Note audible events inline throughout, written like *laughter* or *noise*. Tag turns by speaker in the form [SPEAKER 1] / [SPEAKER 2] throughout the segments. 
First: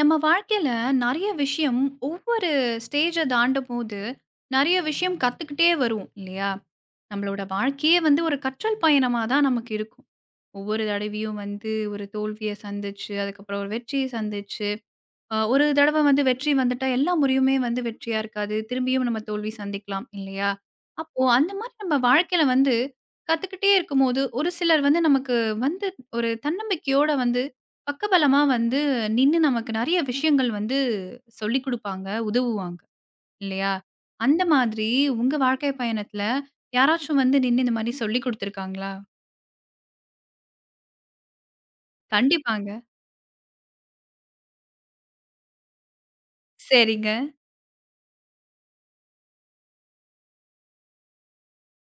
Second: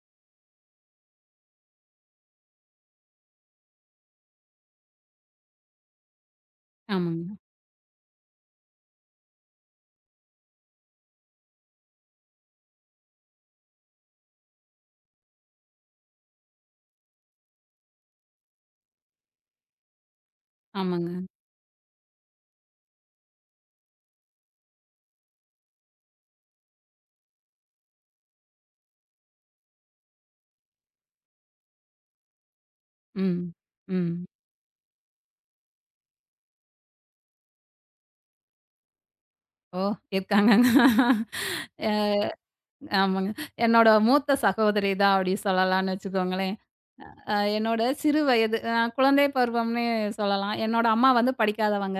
[SPEAKER 1] நம்ம வாழ்க்கையில நெறைய விஷயம் ஒவ்வொரு ஸ்டேஜ தாண்டும்போது, நெறைய விஷயம் கத்துக்கிட்டே வருவோம் இல்லையா?
[SPEAKER 2] ஆமாங்க.
[SPEAKER 1] நம்மளோட வாழ்க்கையே வந்து ஒரு கற்றல் பயணமா தான் நமக்கு இருக்கும். ஒவ்வொரு தடவையும் வந்து ஒரு தோல்விய சந்திச்சு, அதுக்கப்புறம் ஒரு வெற்றிய சந்திச்சு ஒரு தடவ வந்து வெற்றி வந்துட்டா, எல்லா முறையுமே வந்து வெற்றியா இருக்காது. திரும்பியும் நம்ம தோல்வி சந்திக்கலாம் இல்லையா?
[SPEAKER 2] ஆமாங்க.
[SPEAKER 1] அப்போ அந்த மாரி நம்ம வாழ்க்கையில வந்து கத்துக்கிட்டே இருக்கும்போது, ஒரு சிலர் வந்து நமக்கு வந்து ஒரு தன்னம்பிக்கையோட வந்து பக்கபலமா வந்து நின்னு நமக்கு நெறைய விஷயங்கள் வந்து சொல்லிக் குடுப்பாங்க, உதவுவாங்க
[SPEAKER 2] ம்.
[SPEAKER 1] இல்லையா?
[SPEAKER 2] ம்.
[SPEAKER 1] அந்த மாதிரி உங்க வாழ்க்கை பயணத்துல யாராச்சும் வந்து நின்னு இந்த மாரி சொல்லிக் குடுத்துருக்காங்களா?
[SPEAKER 2] ஓ! இருக்காங்கங்க. அ
[SPEAKER 1] கண்டிப்பாங்க.
[SPEAKER 2] ஆமாங்க. என்னோட மூத்த சகோதரி தான் அப்படி சொல்லலாம்ன்னு வச்சுக்கோங்களேன்.
[SPEAKER 1] சரிங்க,
[SPEAKER 2] என்னோட சிறு வயது குழந்தை பருவம்னே சொல்லலாம். என்னோட அம்மா வந்து படிக்காதவங்க.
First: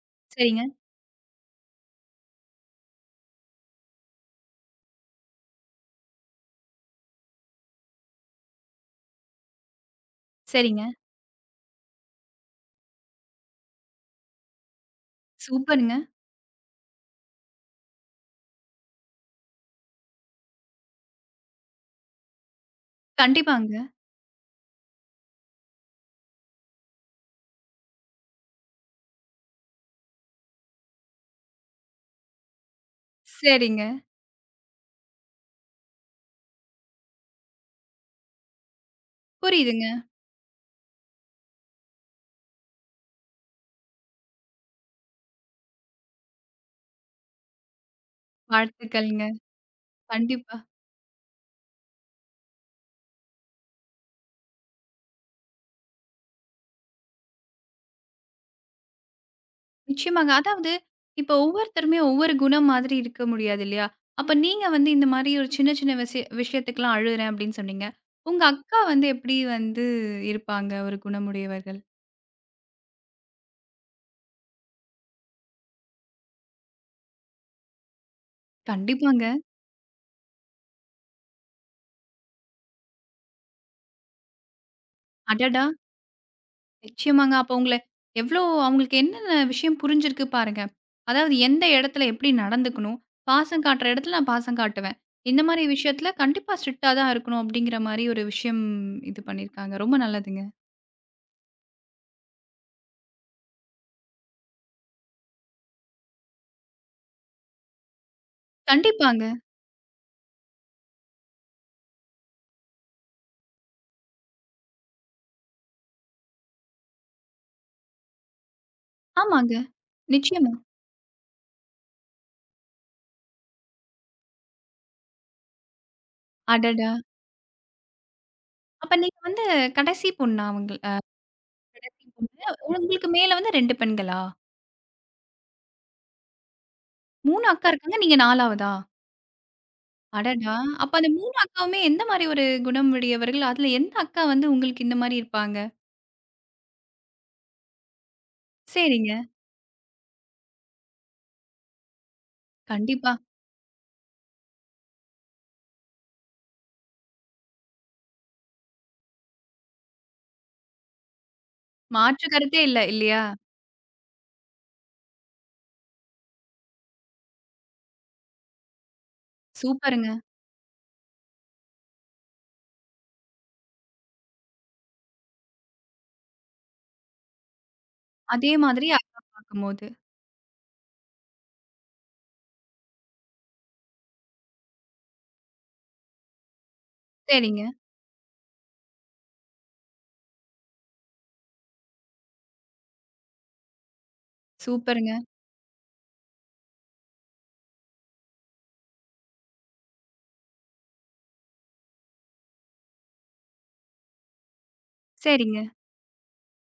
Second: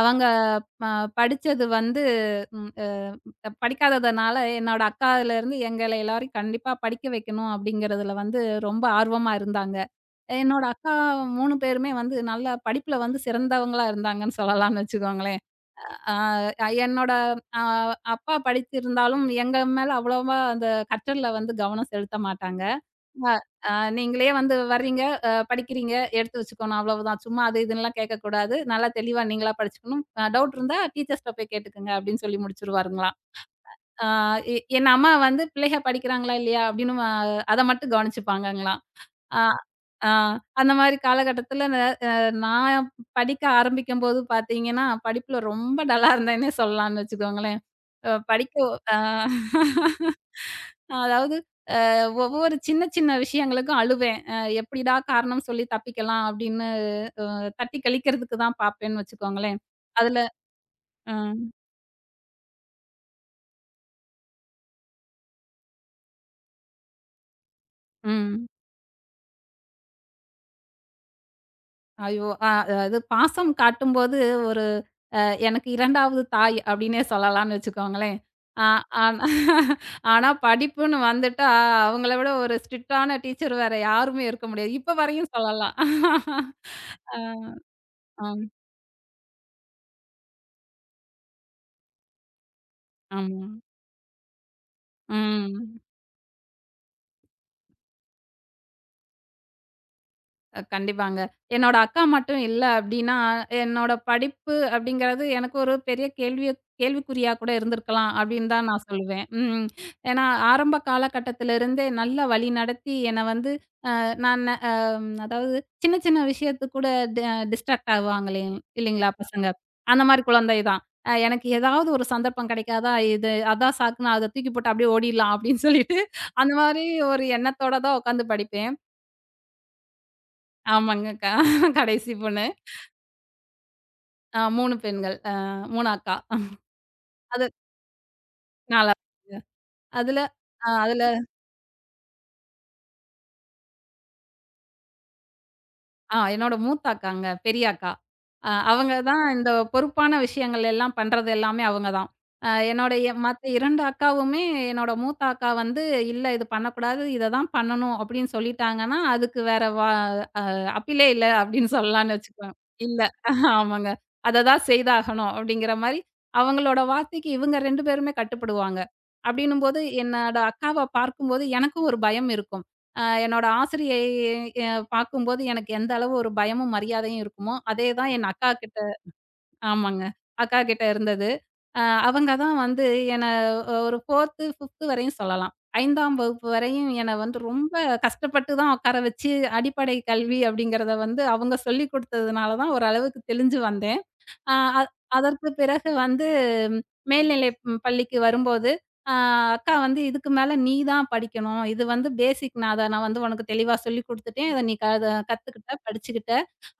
[SPEAKER 2] அவங்க
[SPEAKER 1] சரிங்க,
[SPEAKER 2] ப படிச்சது வந்து ம் அ படிக்காததுனால என்னோட அக்காலருந்து எங்கள எல்லாரையும் கண்டிப்பா படிக்க வைக்கணும் அப்படிங்கிறதுல வந்து ரொம்ப ஆர்வமா இருந்தாங்க. என்னோட
[SPEAKER 1] சரிங்க.
[SPEAKER 2] அக்கா 3 பேருமே வந்து நல்லா படிப்புல வந்து சிறந்தவங்களா இருந்தாங்கன்னு சொல்லலாம்ன்னு வச்சுக்கோங்களேன்.
[SPEAKER 1] சூப்பருங்க.
[SPEAKER 2] ஆ என்னோட அ அப்பா படித்திருந்தாலும், எங்க மேல அவ்வளவா அந்த கற்றல்ல வந்து கவனம் செலுத்த மாட்டாங்க. அ அ
[SPEAKER 1] கண்டிப்பாங்க.
[SPEAKER 2] நீங்களே வந்து வர்றீங்க, படிக்கிறீங்க, எடுத்து வச்சுக்கணும் அவ்வளவுதான். சும்மா அது இதுன்னுலாம் கேட்கக்கூடாது. நல்லா தெளிவா நீங்களா படிச்சுக்கணும். டவுட் இருந்தா டீச்சர்ஸ்ட்ட போய் கேட்டுக்கங்க அப்படின்னு சொல்லி முடிச்சுருவாருங்களாம்.
[SPEAKER 1] சரிங்க.
[SPEAKER 2] ஆ எ என் அம்மா வந்து பிள்ளைக படிக்கிறாங்களா, இல்லையா அப்படின்னு அத மட்டும் கவனிச்சுப்பாங்கங்களாம். ஆ,
[SPEAKER 1] புரியுதுங்க.
[SPEAKER 2] ஆ. அந்த மாரி காலகட்டத்தில ந அ நான் படிக்க ஆரம்பிக்கும்போது பார்த்தீங்கன்னா, படிப்புல ரொம்ப டல்லா இருந்தேன்னே சொல்லலாம்ன்னு வச்சுக்கோங்களேன். அ படிக்க அ
[SPEAKER 1] வாழ்த்துக்கள்ங்க.
[SPEAKER 2] *laughs*
[SPEAKER 1] கண்டிப்பா.
[SPEAKER 2] அதாவது, அ ஒவ்வொரு சின்ன சின்ன விஷயங்களுக்கும் அழுவேன். எப்படிடா காரணம் சொல்லி தப்பிக்கலாம் அப்படின்னு தட்டி கழிக்கிறதுக்கு தான் பார்ப்பேன்னு வச்சுக்கோங்களேன். அதுல
[SPEAKER 1] நிச்சயமாங்க. அதாவது இப்போ
[SPEAKER 2] ம்,
[SPEAKER 1] ஒவ்வொருத்தருமே ஒவ்வொரு குணம் மாதிரி இருக்க முடியாது இல்லையா? அப்ப நீங்க வந்து இந்த மாரி ஒரு சின்ன சின்ன விஷயத்துக்கெல்லாம் அழுறேன் அப்படின்னு சொன்னீங்க. உங்க
[SPEAKER 2] ம்.
[SPEAKER 1] அக்கா வந்து எப்படி வந்து இருப்பாங்க ஒரு குணமுடையவர்கள்?
[SPEAKER 2] ஐயோ! அது பாசம் காட்டும்போது ஒரு அ எனக்கு 2வது தாய் அப்படின்னே சொல்லலாம்னு வச்சுக்கோங்களேன். அ ஆனா
[SPEAKER 1] கண்டிப்பாங்க.
[SPEAKER 2] *laughs* ஆனா படிப்புன்னு வந்துட்டா, அவங்கள விட ஒரு ஸ்ட்ரிக்டான டீச்சர் வேற யாருமே இருக்க முடியாது. இப்ப வரையும்
[SPEAKER 1] அடடா!
[SPEAKER 2] சொல்லலாம். அ
[SPEAKER 1] நிச்சயமாங்க. அப்ப உங்கள
[SPEAKER 2] ஆம்,
[SPEAKER 1] எவ்ளோ அவங்களுக்கு என்னென்ன விஷயம் புரிஞ்சிருக்கு பாருங்க. அதாவது எந்த இடத்துல எப்படி நடந்துக்கணும்?
[SPEAKER 2] ஆமா.
[SPEAKER 1] பாசம் காட்டுற இடத்துல நான் பாசம் காட்டுவேன். இந்த மாரி
[SPEAKER 2] ம்.
[SPEAKER 1] விஷயத்துல கண்டிப்பா ஸ்ட்ரிக்ட்டா தான் இருக்கணும் அப்படிங்கிற மாரி ஒரு விஷயம் இது பண்ணியிருக்காங்க. ரொம்ப நல்லதுங்க.
[SPEAKER 2] கண்டிப்பாங்க. என்னோட அக்கா மட்டும் இல்ல அப்படின்னா, என்னோட படிப்பு அப்படிங்கிறது எனக்கு ஒரு பெரிய கேள்விக்குறியா கூட இருந்திருக்கலாம் அப்படின்னு தான் நான் சொல்லுவேன்.
[SPEAKER 1] கண்டிப்பாங்க.
[SPEAKER 2] ம். ஏன்னா ஆரம்ப காலகட்டத்திலிருந்தே நல்லா வழிநடத்தி என்னை வந்து நான் அ அதாவது சின்ன சின்ன விஷயத்துக்கு கூட டி டிஸ்ட்ராக்ட் ஆவாங்களே இல்லைங்களா பசங்க.
[SPEAKER 1] ஆமாங்க.
[SPEAKER 2] அந்த மாரி
[SPEAKER 1] நிச்சயமா.
[SPEAKER 2] குழந்தை தான். எனக்கு ஏதாவது ஒரு சந்தர்ப்பம் கிடைக்காதா, இது அதான் சாக்குன்னு அத தூக்கி போட்டு அப்படியே ஓடிடலாம் அப்படின்னு சொல்லிட்டு, அந்த மாரி
[SPEAKER 1] அடடா!
[SPEAKER 2] ஒரு எண்ணத்தோட தான் உட்காந்து படிப்பேன்.
[SPEAKER 1] அப்ப நீங்க வந்து கடைசி பொண்ணா அவங்க
[SPEAKER 2] ஆமாங்க அக்கா.
[SPEAKER 1] கடைசி
[SPEAKER 2] கடைசி பொண்ணு.
[SPEAKER 1] பொண்ணு. உங்களுக்கு மேல வந்து 2 பெண்களா?
[SPEAKER 2] 3 பெண்கள். 3 அக்கா. அது
[SPEAKER 1] 3 அக்கா இருக்காங்க. நீங்க 4வதா?
[SPEAKER 2] 4 அதுல
[SPEAKER 1] அடடா!
[SPEAKER 2] அ
[SPEAKER 1] அப்ப
[SPEAKER 2] அதுல
[SPEAKER 1] அந்த 3 அக்காவுமே எந்த மாரி ஒரு குணம் உடையவர்கள்? அதுல எந்த அக்கா வந்து உங்களுக்கு இந்த மாரி இருப்பாங்க?
[SPEAKER 2] ஆ என்னோட மூத்த அக்காங்க. பெரிய அக்கா. அவங்க
[SPEAKER 1] சரிங்க.
[SPEAKER 2] தான் இந்த பொறுப்பான விஷயங்கள் எல்லாம் பண்றது எல்லாமே அவங்க தான். என்னோடைய
[SPEAKER 1] கண்டிப்பா.
[SPEAKER 2] மத்த 2 அக்காவுமே என்னோட மூத்த அக்கா வந்து, "இல்ல இது பண்ணக்கூடாது. இத தான் பண்ணணும்" அப்படின்னு சொல்லிட்டாங்கன்னா, அதுக்கு வேற வா "அப்பீலே இல்ல" அப்படின்னு சொல்லலாம்ன்னு
[SPEAKER 1] மாற்று
[SPEAKER 2] வச்சுக்கோங்க.
[SPEAKER 1] கருத்தே இல்ல
[SPEAKER 2] இல்ல.
[SPEAKER 1] இல்லையா?
[SPEAKER 2] ஆமாங்க. அத தான் செய்தாகணும் அப்படிங்கிற மாரி, அவங்களோட வார்த்தைக்கு இவங்க 2 பேருமே கட்டுப்படுவாங்க. அப்படின்னும்போது
[SPEAKER 1] சூப்பருங்க.
[SPEAKER 2] என்னோட அக்காவ பார்க்கும்போது எனக்கும் ஒரு பயம் இருக்கும். என்னோட ஆசிரியையை பார்க்கும்போது எனக்கு எந்த அளவு ஒரு பயமும், மரியாதையும் இருக்குமோ, அதே தான் என் அக்கா
[SPEAKER 1] அதே
[SPEAKER 2] கிட்ட.
[SPEAKER 1] மாதிரி அக்கா பார்க்கும்போது.
[SPEAKER 2] ஆமாங்க. அக்கா கிட்ட இருந்தது. அ அவங்க தான் வந்து என்ன ஒரு 4த்து, 5த்து வரையும் சொல்லலாம். 5ஆம் வகுப்பு வரையும் என்ன வந்து
[SPEAKER 1] சரிங்க.
[SPEAKER 2] ரொம்ப கஷ்டப்பட்டு தான் உட்கார வச்சு, அடிப்படை கல்வி அப்படிங்கிறத வந்து அவங்க சொல்லிக் குடுத்ததுனால தான் ஓரளவுக்கு தெளிஞ்சு வந்தேன். அ அ
[SPEAKER 1] சூப்பருங்க.
[SPEAKER 2] அதற்கு பிறகு வந்து, ம், மேல்நிலை பள்ளிக்கு வரும்போது, அ அக்கா வந்து இதுக்கு மேல நீ தான் படிக்கணும். இது வந்து பேசிக் நான் அத நான் வந்து உனக்கு தெளிவா சொல்லிக் குடுத்துட்டேன். இத நீ
[SPEAKER 1] சரிங்க.
[SPEAKER 2] கத்துக்கிட்ட, படிச்சுக்கிட்ட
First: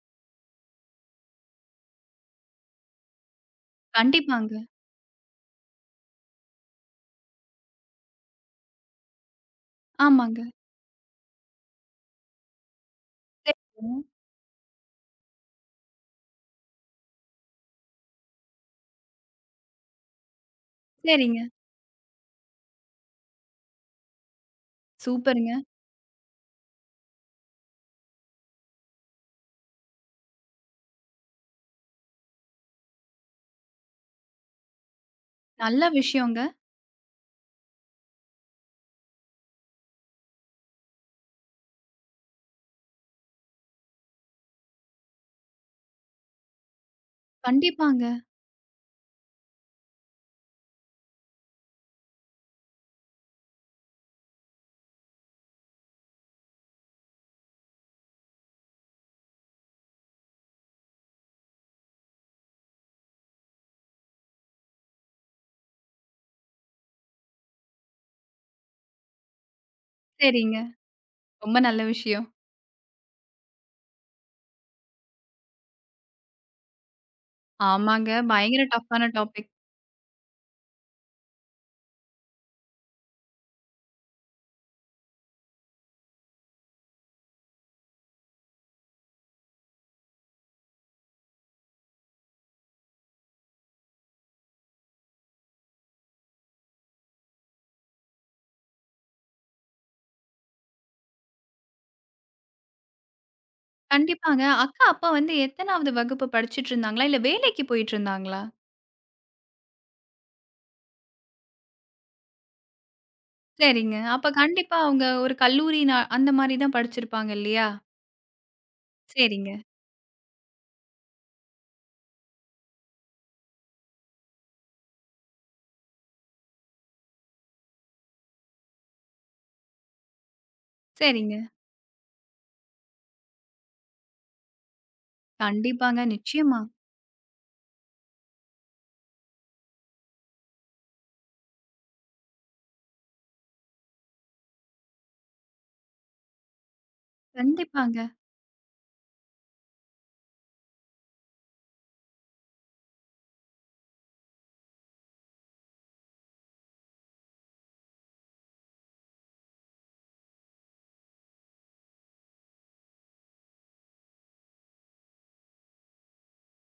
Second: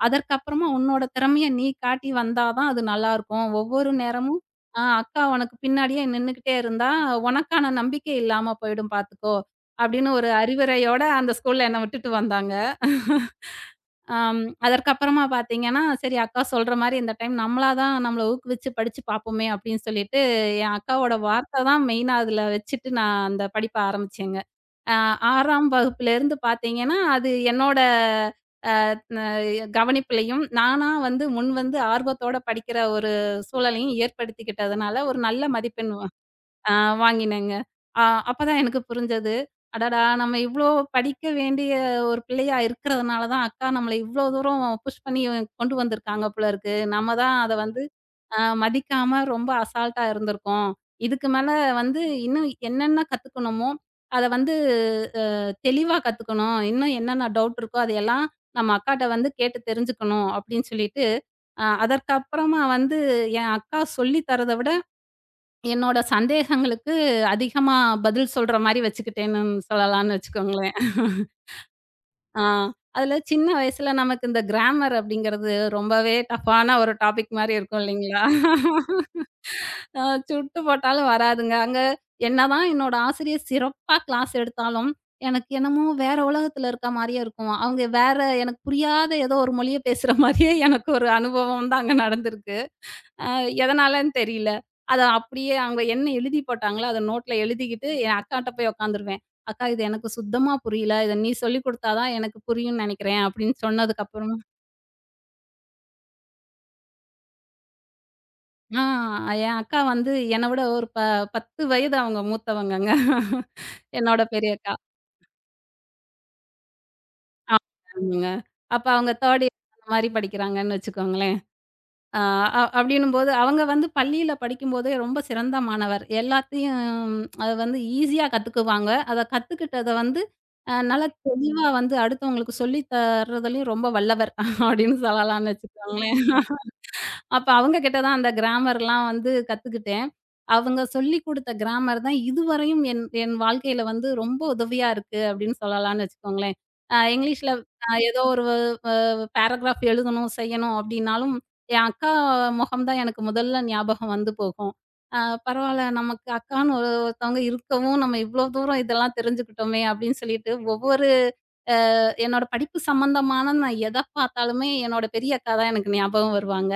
[SPEAKER 2] அதற்கப்புறமா உன்னோட திறமைய நீ காட்டி வந்தா தான் அது நல்லாருக்கும். ஒவ்வொரு நேரமும்
[SPEAKER 1] கண்டிப்பாங்க.
[SPEAKER 2] அக்கா உனக்கு பின்னாடியே நின்னுகிட்டே இருந்தா, உனக்கான நம்பிக்கை இல்லாம போயிடும் பார்த்துக்கோ! அப்படின்னு ஒரு
[SPEAKER 1] ஆமாங்க.
[SPEAKER 2] அறிவுரையோட அந்த ஸ்கூல்ல என்ன விட்டுட்டு வந்தாங்க.
[SPEAKER 1] சரிங்க.
[SPEAKER 2] ஆம். அதற்கப்புறமா பார்த்தீங்கன்னா, சரி அக்கா சொல்ற மாரி இந்த டைம் நம்மளா தான் நம்மள ஊக்குவிச்சு படிச்சு பார்ப்போமே அப்படின்னு சொல்லிட்டு, என் அக்காவோட
[SPEAKER 1] சரிங்க.
[SPEAKER 2] வார்த்த தான் மெயினா அதுல வச்சுட்டு நான் அந்த படிப்ப ஆரம்பிச்சேங்க. அ
[SPEAKER 1] சூப்பருங்க.
[SPEAKER 2] 6ஆம் வகுப்புலேருந்து பார்த்தீங்கன்னா, அது என்னோட அ கவனிப்பிலயும், நானா வந்து முன் வந்து ஆர்வத்தோட படிக்கிற ஒரு சூழலையும் ஏற்படுத்திக்கிட்டதுனால, ஒரு நல்ல
[SPEAKER 1] நல்ல
[SPEAKER 2] மதிப்பெண்
[SPEAKER 1] விஷயங்க.
[SPEAKER 2] ஆ வாங்கினேங்க. அ அப்பதான் எனக்கு புரிஞ்சது. அடடா! நம்ம இவ்ளோ படிக்க வேண்டிய ஒரு பிள்ளையா இருக்கிறதுனால தான் அக்கா நம்மள இவ்ளோ தூரம் புஷ் பண்ணி கொண்டு வந்திருக்காங்க போல இருக்கு. நம்ம தான் அத வந்து
[SPEAKER 1] கண்டிப்பாங்க.
[SPEAKER 2] மதிக்காம ரொம்ப அசால்ட்டா இருந்திருக்கோம். இதுக்கு மேல வந்து இன்னும் என்னென்ன கத்துக்கணுமோ, அத வந்து அ தெளிவா கத்துக்கணும். இன்னும் என்னென்ன டவுட் இருக்கோ அதையெல்லாம் நம்ம அக்காட்ட வந்து கேட்டு தெரிஞ்சுக்கணும் அப்படின்னு சொல்லிட்டு, அதற்கப்புறமா வந்து என் அக்கா சொல்லி தரத விட என்னோட சந்தேகங்களுக்கு அதிகமா பதில் சொல்ற மாரி வச்சுக்கிட்டேன்னு சொல்லலான்னு
[SPEAKER 1] சரிங்க.
[SPEAKER 2] வச்சுக்கோங்களேன்.
[SPEAKER 1] ரொம்ப நல்ல விஷயம்.
[SPEAKER 2] ஆ அதில சின்ன வயசுல நமக்கு இந்த கிராமர் அப்படிங்கிறது ரொம்பவே டஃப்பான ஒரு டாபிக் மாரி இருக்கும்
[SPEAKER 1] ஆமாங்க.
[SPEAKER 2] இல்லைங்களா?
[SPEAKER 1] பயங்கர டஃப்பான டாபிக்.
[SPEAKER 2] அ சுட்டு போட்டாலும் வராதுங்க. அங்க என்னதான் என்னோட ஆசிரியர் சிறப்பா கிளாஸ் எடுத்தாலும், எனக்கு என்னமோ வேற உலகத்தில இருக்க மாரியே இருக்கும். அவங்க வேற எனக்கு புரியாத ஏதோ ஒரு மொழிய பேசுற மாரியே எனக்கு ஒரு அனுபவம் தான் அங்க நடந்திருக்கு. அ எதனாலன்னு தெரியல. அத அப்படியே அவங்க என்ன எழுதி போட்டாங்களோ, அத நோட்ல எழுதிக்கிட்டு என் அக்காட்ட போய் உட்காந்துருவேன். "அக்கா இது எனக்கு சுத்தமா புரியல. இத நீ சொல்லிக் குடுத்தா தான் எனக்கு புரியும்னு நெனைக்கிறேன்." அப்படின்னு சொன்னதுக்கப்புறமா
[SPEAKER 1] கண்டிப்பாங்க. அக்கா அப்பா வந்து எத்தனாவது வகுப்பு படிச்சுட்ருந்தாங்களா? இல்ல வேலைக்கு போயிட்டுருந்தாங்களா?
[SPEAKER 2] ஆ என் அக்கா வந்து என்ன விட ஒரு ப 10 வயது அவங்க மூத்தவங்கங்க.
[SPEAKER 1] சரிங்க.
[SPEAKER 2] என்னோட
[SPEAKER 1] அப்ப
[SPEAKER 2] பெரிய அக்கா.
[SPEAKER 1] கண்டிப்பா அவங்க ஒரு கல்லூரி அந்த மாரி தான் படிச்சிருப்பாங்க இல்லையா?
[SPEAKER 2] ஆமாங்க. அப்ப அவங்க 3
[SPEAKER 1] சரிங்க,
[SPEAKER 2] இயர் அந்த மாரி படிக்கிறாங்கன்னு வச்சுக்கோங்களேன். ஆ அ அப்படின்னும்போது, அவங்க வந்து பள்ளியில படிக்கும்போதே ரொம்ப சிறந்த மாணவர். எல்லாத்தையும் அது வந்து ஈஸியா கத்துக்குவாங்க. அத கத்துக்கிட்டத வந்து நல்லா
[SPEAKER 1] சரிங்க.
[SPEAKER 2] தெளிவா வந்து அடுத்தவங்களுக்கு சொல்லி தர்றதுலயும் ரொம்ப வல்லவர் அப்படின்னு சொல்லலாம்னு
[SPEAKER 1] கண்டிப்பாங்க.
[SPEAKER 2] வச்சுக்கோங்களேன்.
[SPEAKER 1] நிச்சயமா.
[SPEAKER 2] அப்ப அவங்க கிட்ட தான் அந்த கிராமர்லாம் வந்து கத்துக்கிட்டேன். அவங்க சொல்லிக் குடுத்த கிராமர் தான் இதுவரையும் என் என் வாழ்க்கையில வந்து ரொம்ப உதவியா இருக்கு அப்படின்னு சொல்லலாம்னு வச்சுக்கோங்களேன். இங்கிலீஷ்ல
[SPEAKER 1] கண்டிப்பாங்க,
[SPEAKER 2] ஏதோ ஒரு அ பேராகிராஃப் எழுதணும், செய்யணும் அப்படின்னாலும், என் அக்கா முகம் தான் எனக்கு முதல்ல ஞாபகம் வந்து போகும். அ பரவால்ல நமக்கு அக்கான்னு ஒரு ஒருத்தவங்க இருக்கவும், நம்ம இவ்ளோ தூரம் இதெல்லாம் தெரிஞ்சுக்கிட்டோமே அப்படின்னு சொல்லிட்டு ஒவ்வொரு என்னோட படிப்பு சம்மந்தமான நான் எத பார்த்தாலுமே என்னோட பெரிய அக்கா தான் எனக்கு ஞாபகம் வருவாங்க.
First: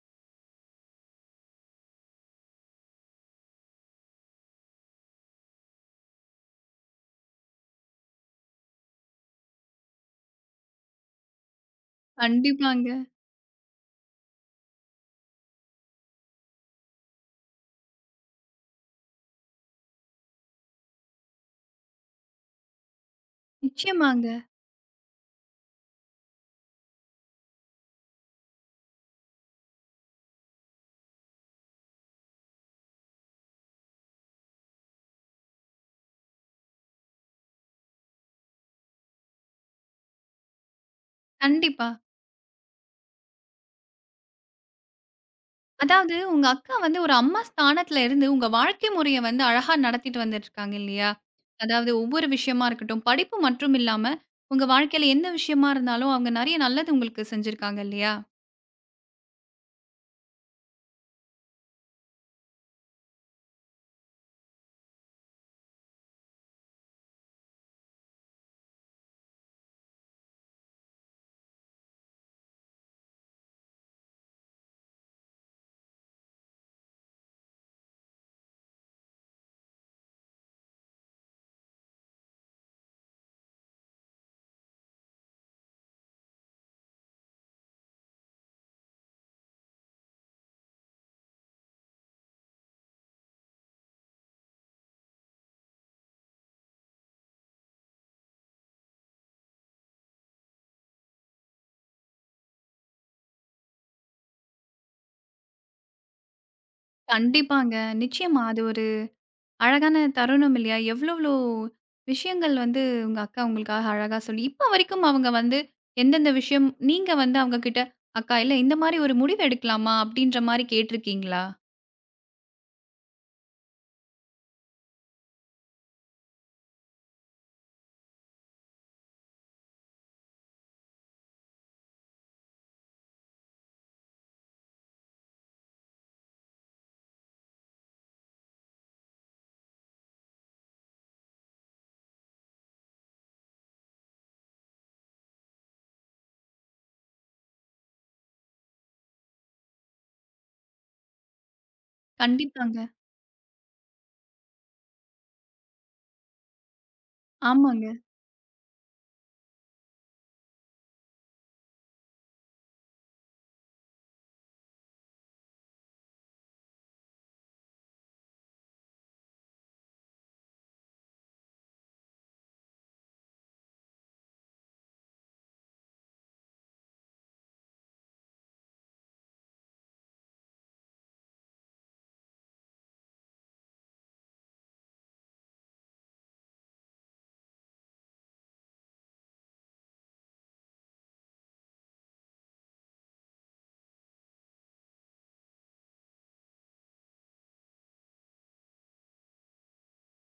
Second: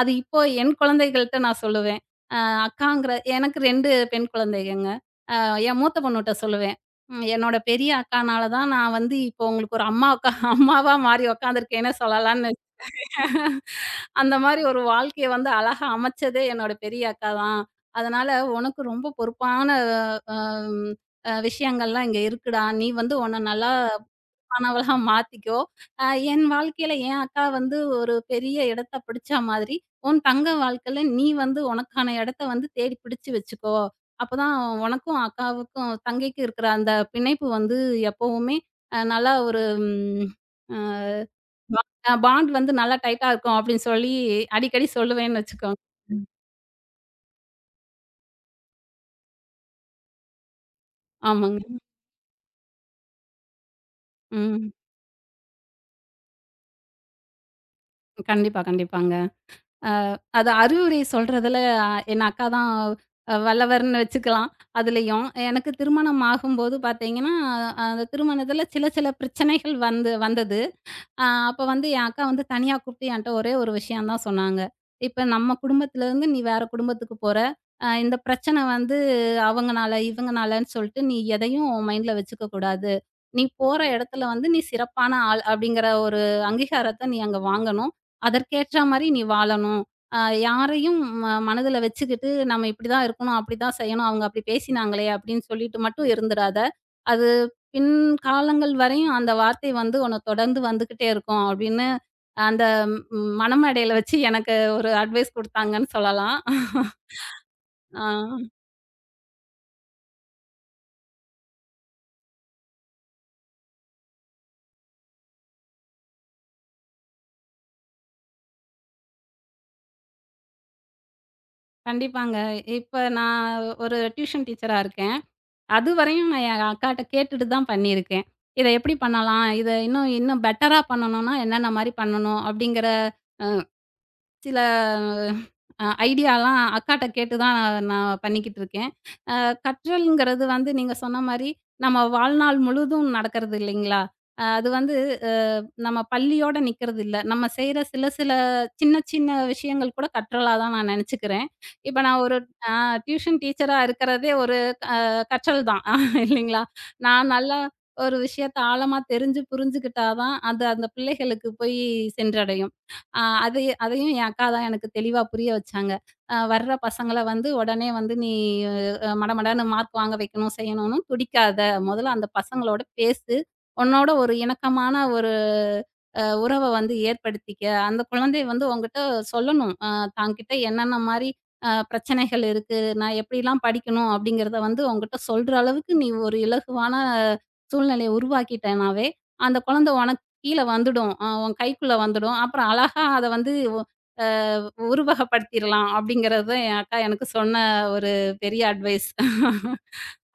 [SPEAKER 2] அது இப்போ என் குழந்தைகள்ட்ட நான் சொல்லுவேன். அ அக்காங்கிற எனக்கு 2 பெண் குழந்தைகங்க. அ என் மூத்த பொண்ணுட்ட சொல்லுவேன். என்னோட பெரிய அக்கானால தான் நான் வந்து இப்போ உங்களுக்கு ஒரு அம்மா உக்கா *laughs* அம்மாவா மாறி உட்காந்துருக்கேன்னே சொல்லலான்னு.
[SPEAKER 1] கண்டிப்பாங்க.
[SPEAKER 2] *laughs* அந்த மாரி ஒரு வாழ்க்கைய வந்து அழகா அமைச்சதே என்னோட பெரிய அக்கா தான். அதனால உனக்கு ரொம்ப பொறுப்பான அ அ விஷயங்கள்லாம் இங்க இருக்குடா. நீ வந்து உன்ன நல்லா
[SPEAKER 1] நிச்சயமாங்க.
[SPEAKER 2] கனவெல்லாம் மாத்திக்கோ! அ என் வாழ்க்கையில என் அக்கா வந்து ஒரு பெரிய இடத்த பிடிச்சா மாதிரி, உன் தங்க வாழ்க்கையில நீ வந்து உனக்கான இடத்த வந்து தேடி பிடிச்சு வச்சுக்கோ! அப்பதான் உனக்கும் அக்காவுக்கும் தங்கைக்கும் இருக்கிற அந்த பிணைப்பு வந்து எப்பவுமே அ நல்லா ஒரு ம் அ
[SPEAKER 1] கண்டிப்பா.
[SPEAKER 2] பா பாண்ட் வந்து நல்லா டைட்டா இருக்கும்" அப்படின்னு சொல்லி அடிக்கடி சொல்லுவேன்னு வச்சுக்கோங்க.
[SPEAKER 1] அதாவது உங்க அக்கா வந்து ஒரு அம்மா ஸ்தானத்துல இருந்து உங்க வாழ்க்கை முறைய வந்து அழகா நடத்திட்டு வந்துட்டுருக்காங்க இல்லையா?
[SPEAKER 2] ஆமாங்க.
[SPEAKER 1] அதாவது ஒவ்வொரு விஷயமா இருக்கட்டும், படிப்பு மற்றும் இல்லாம உங்க
[SPEAKER 2] ம்.
[SPEAKER 1] வாழ்க்கையில எந்த விஷயமா இருந்தாலும் அவங்க நெறைய நல்லது உங்களுக்கு செஞ்சிருக்காங்க இல்லையா?
[SPEAKER 2] கண்டிப்பா, கண்டிப்பாங்க. அது அறிவுரை சொல்றதுல என் அக்கா தான் வல்லவர்ன்னு வச்சுக்கலாம். அதுலயும். எனக்கு திருமணம் ஆகும்போது பார்த்தீங்கன்னா, அந்த திருமணத்தில சில சில பிரச்சனைகள் வந்து வந்தது. அப்ப வந்து என் அக்கா வந்து தனியா கூப்பிட்டு என்ட்ட ஒரே ஒரு விஷயம் தான் சொன்னாங்க. "இப்ப நம்ம குடும்பத்திலேருந்து நீ வேற குடும்பத்துக்கு போற. இந்த பிரச்சனை வந்து அவங்கனால, இவங்கனாலன்னு சொல்லிட்டு நீ எதையும் உன் மைண்ட்ல வச்சுக்க கூடாது. நீ போற இடத்துல வந்து நீ சிறப்பான ஆள் அப்படிங்கிற ஒரு அங்கீகாரத்த நீ அங்க வாங்கணும். அதற்கேற்ற மாரி நீ வாழணும். அ யாரையும் மனதில வச்சுக்கிட்டு நம்ம இப்படிதான் இருக்கணும், அப்படிதான் செய்யணும். அவங்க அப்படி பேசினாங்களே அப்படின்னு சொல்லிட்டு மட்டும் இருந்துறாத. அது பின் காலங்கள் வரையும் அந்த வார்த்தை வந்து உன்ன தொடர்ந்து வந்துகிட்டே இருக்கும் அப்படின்னு, அந்த மணமேடையில வச்சு எனக்கு ஒரு அட்வைஸ் குடுத்தாங்கன்னு சொல்லலாம்.
[SPEAKER 1] கண்டிப்பாங்க.
[SPEAKER 2] ஆ
[SPEAKER 1] நிச்சயமா அது ஒரு அழகான தருணம் இல்லையா? எவ்ளோ எவ்ளோ விஷயங்கள் வந்து உங்க அக்கா உங்களுக்காக அழகா சொல்லி இப்ப வரைக்கும் அவங்க வந்து எந்தெந்த விஷயம் நீங்க வந்து அவங்க கிட்ட, "அக்கா இல்ல இந்த மாரி ஒரு முடிவு எடுக்கலாமா?" அப்படீன்ற மாரி கேட்டிருக்கீங்களா?
[SPEAKER 2] கண்டிப்பாங்க. இப்ப நான் ஒரு டியூஷன் டீச்சரா இருக்கேன். அதுவரையும் நான் என் அக்காட்ட கேட்டுட்டு தான் பண்ணியிருக்கேன். இத எப்படி பண்ணலாம்? இத இன்னும் இன்னும் பெட்டரா பண்ணணும்னா என்னென்ன மாரி பண்ணணும்? அப்படிங்கிற சில ஐடியாலாம் அக்காட்ட கேட்டு தான் நான் நான் பண்ணிக்கிட்டு இருக்கேன். அ கற்றல்ங்கிறது வந்து நீங்க சொன்ன மாரி, நம்ம வாழ்நாள் முழுதும் நடக்கிறது இல்லைங்களா? அ அது வந்து அ நம்ம பள்ளியோட நிக்கிறது இல்ல. நம்ம செய்ற சில சில சின்ன சின்ன விஷயங்கள் கூட கற்றலா தான் நான் நெனச்சுக்கிறேன். இப்ப நான் ஒரு அ
[SPEAKER 1] கண்டிப்பாங்க.
[SPEAKER 2] டியூஷன் டீச்சரா இருக்கிறதே ஒரு அ கற்றல் தான் *laughs* இல்லைங்களா? நான் நல்லா
[SPEAKER 1] ஆமாங்க.
[SPEAKER 2] ஒரு விஷயத்த ஆழமா தெரிஞ்சு புரிஞ்சுக்கிட்டா தான், அது அந்த பிள்ளைகளுக்கு போய் சென்றடையும். ஆ அது அதையும் என் அக்கா தான் எனக்கு தெளிவா புரிய வச்சாங்க. வர்ற பசங்கள வந்து உடனே வந்து நீ மடமடன்னு மார்க் வாங்க வைக்கணும், செய்யணும்னு துடிக்காத. முதல்ல அந்த பசங்களோட பேசு. உன்னோட ஒரு இணக்கமான ஒரு உறவ வந்து ஏற்படுத்திக்க. அந்த குழந்தை வந்து உன்கிட்ட சொல்லணும். தான்கிட்ட என்னென்ன மாரி பிரச்சனைகள் இருக்கு, நான் எப்படிலாம் படிக்கணும் அப்படிங்கிறத வந்து உன்கிட்ட சொல்ற அளவுக்கு நீ ஒரு இலகுவான சூழ்நிலைய உருவாக்கிட்டேனாவே, அந்த குழந்தை உனக்கு கீழ வந்துடும். உன் கைக்குள்ள வந்துடும். அப்புறம் அழகா அத வந்து ஒ அ உருவகப்படுத்திறலாம் அப்படிங்கிறது தான் என் அக்கா எனக்கு சொன்ன ஒரு பெரிய அட்வைஸ்.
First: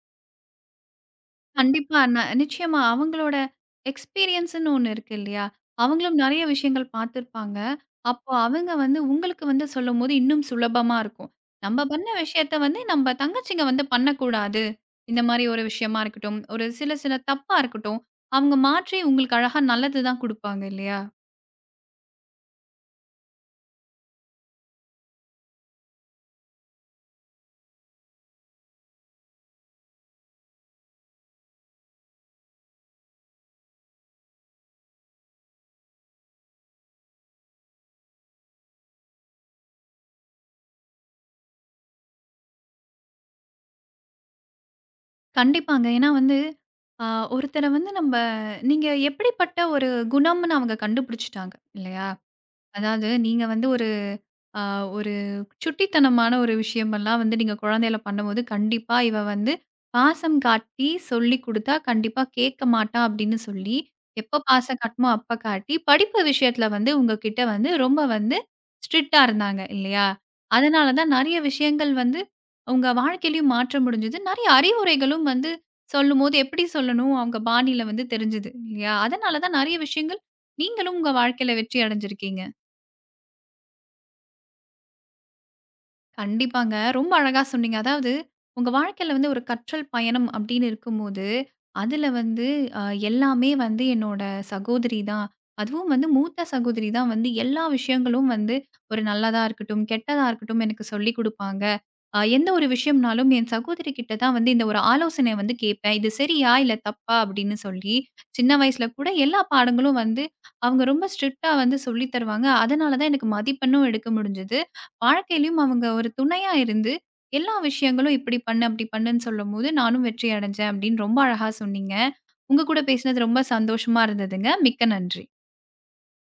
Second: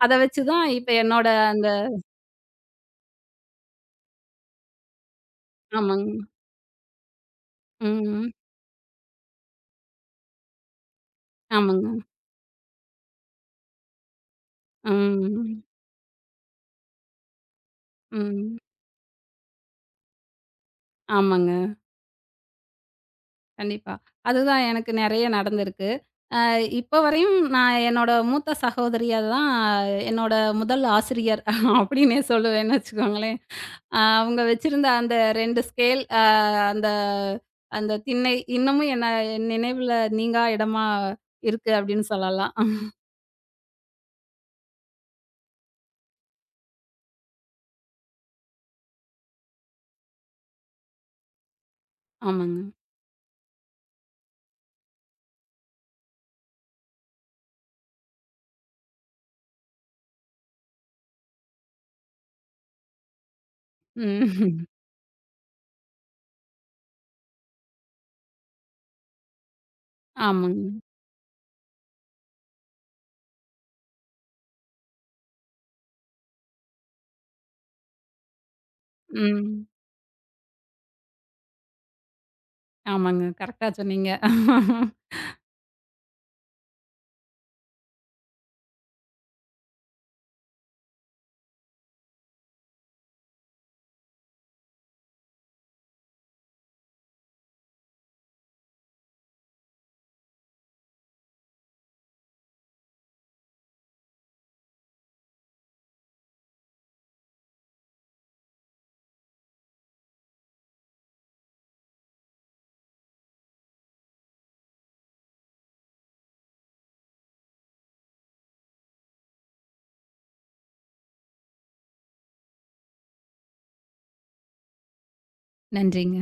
[SPEAKER 2] அத வச்சு தான் இப்ப என்னோட அந்த.
[SPEAKER 1] கண்டிப்பா. நிச்சயமா. அவங்களோட எக்ஸ்பீரியன்ஸ்ன்னு ஒண்ணு இருக்கு இல்லையா?
[SPEAKER 2] ஆமாங்க.
[SPEAKER 1] அவங்களும் நெறைய விஷயங்கள் பார்த்துருப்பாங்க.
[SPEAKER 2] ம்.
[SPEAKER 1] அப்போ அவங்க வந்து உங்களுக்கு வந்து சொல்லும்போது இன்னும் சுலபமா இருக்கும். நம்ம
[SPEAKER 2] ஆமாங்க.
[SPEAKER 1] பண்ண விஷயத்த வந்து நம்ம தங்கச்சிங்க வந்து பண்ணக்கூடாது. இந்த மாரி
[SPEAKER 2] ம்.
[SPEAKER 1] ஒரு விஷயமா இருக்கட்டும், ஒரு சில சில தப்பா இருக்கட்டும். அவங்க
[SPEAKER 2] ம்.
[SPEAKER 1] மாற்றி உங்களுக்கு அழகா நல்லது தான் குடுப்பாங்க இல்லையா?
[SPEAKER 2] ஆமாங்க. கண்டிப்பா. அதுதான் எனக்கு நெறைய நடந்திருக்கு. அ இப்ப வரையும் நான் என்னோட மூத்த சகோதரிய தான் என்னோட முதல் ஆசிரியர் *laughs* அப்டின்னே சொல்லுவேன்னு வச்சுக்கோங்களேன். அவங்க வச்சிருந்த அந்த 2 ஸ்கேல் அ அந்த அந்த திண்ணை இன்னமும் என்ன என் நினைவுல நீங்கா இடமா இருக்கு அப்டின்னு சொல்லலாம்.
[SPEAKER 1] கண்டிப்பாங்க. ஏன்னா வந்து அ ஒருத்தர வந்து நம்ப நீங்க எப்படிப்பட்ட ஒரு குணம்னு அவங்க கண்டுபிடிச்சுட்டாங்க இல்லையா?
[SPEAKER 2] ஆமாங்க.
[SPEAKER 1] அதாவது நீங்க வந்து ஒரு ஆ ஒரு சுட்டித்தனமான ஒரு விஷயமெல்லாம் வந்து நீங்க குழந்தையில பண்ணும்போது, கண்டிப்பா இவ வந்து பாசம் காட்டி சொல்லிக் குடுத்தா கண்டிப்பா கேட்க மாட்டா அப்படின்னு சொல்லி, எப்ப
[SPEAKER 2] ம்.
[SPEAKER 1] பாசம் காட்டணுமோ அப்ப காட்டி, படிப்பு விஷயத்துல வந்து உங்ககிட்ட வந்து ரொம்ப வந்து ஸ்ட்ரிக்ட்டா இருந்தாங்க இல்லையா?
[SPEAKER 2] ஆமாங்க.
[SPEAKER 1] அதனால தான் நெறைய விஷயங்கள் வந்து உங்க வாழ்க்கையிலயும் மாற்ற முடிஞ்சது. நெறைய அறிவுரைகளும் வந்து சொல்லும்போது எப்படி சொல்லணும், அவங்க பாணியில வந்து தெரிஞ்சது இல்லையா? அதனால தான்
[SPEAKER 2] ம்.
[SPEAKER 1] நெறைய விஷயங்கள் நீங்களும் உங்க வாழ்க்கையில வெற்றி அடைஞ்சிருக்கீங்க.
[SPEAKER 2] ஆமாங்க. கரெக்ட்டா சொன்னீங்க.
[SPEAKER 1] கண்டிப்பாங்க. ரொம்ப அழகா சொன்னீங்க. அதாவது உங்க வாழ்க்கையில வந்து ஒரு கற்றல் பயணம் அப்படின்னு இருக்கும்போது, அதுல வந்து அ எல்லாமே வந்து என்னோட சகோதரி தான். அதுவும் வந்து மூத்த சகோதரி தான் வந்து எல்லா விஷயங்களும் வந்து ஒரு நல்லதா இருக்கட்டும், கெட்டதா இருக்கட்டும் எனக்கு சொல்லிக் குடுப்பாங்க. அ எந்த ஒரு விஷயம்னாலும் என் சகோதரி கிட்ட தான் வந்து இந்த ஒரு ஆலோசனை வந்து கேட்பேன். இது சரியா? இல்ல தப்பா? அப்படின்னு சொல்லி. சின்ன வயசுல கூட எல்லா பாடங்களும் வந்து அவங்க ரொம்ப ஸ்ட்ரிக்ட்டா வந்து சொல்லி தருவாங்க. அதனால தான் எனக்கு மதிப்பெண்ணும் எடுக்க முடிஞ்சது. வாழ்க்கையிலயும் அவங்க ஒரு துணையா இருந்து, எல்லா விஷயங்களும் "இப்படி பண்ணு, அப்படி பண்ணுன்னு" சொல்லும்போது, நானும் வெற்றி அடைஞ்சேன் அப்படின்னு ரொம்ப அழகா சொன்னீங்க. உங்க கூட பேசினது ரொம்ப சந்தோஷமா இருந்ததுங்க. மிக்க நன்றி.
[SPEAKER 2] நன்றிங்க.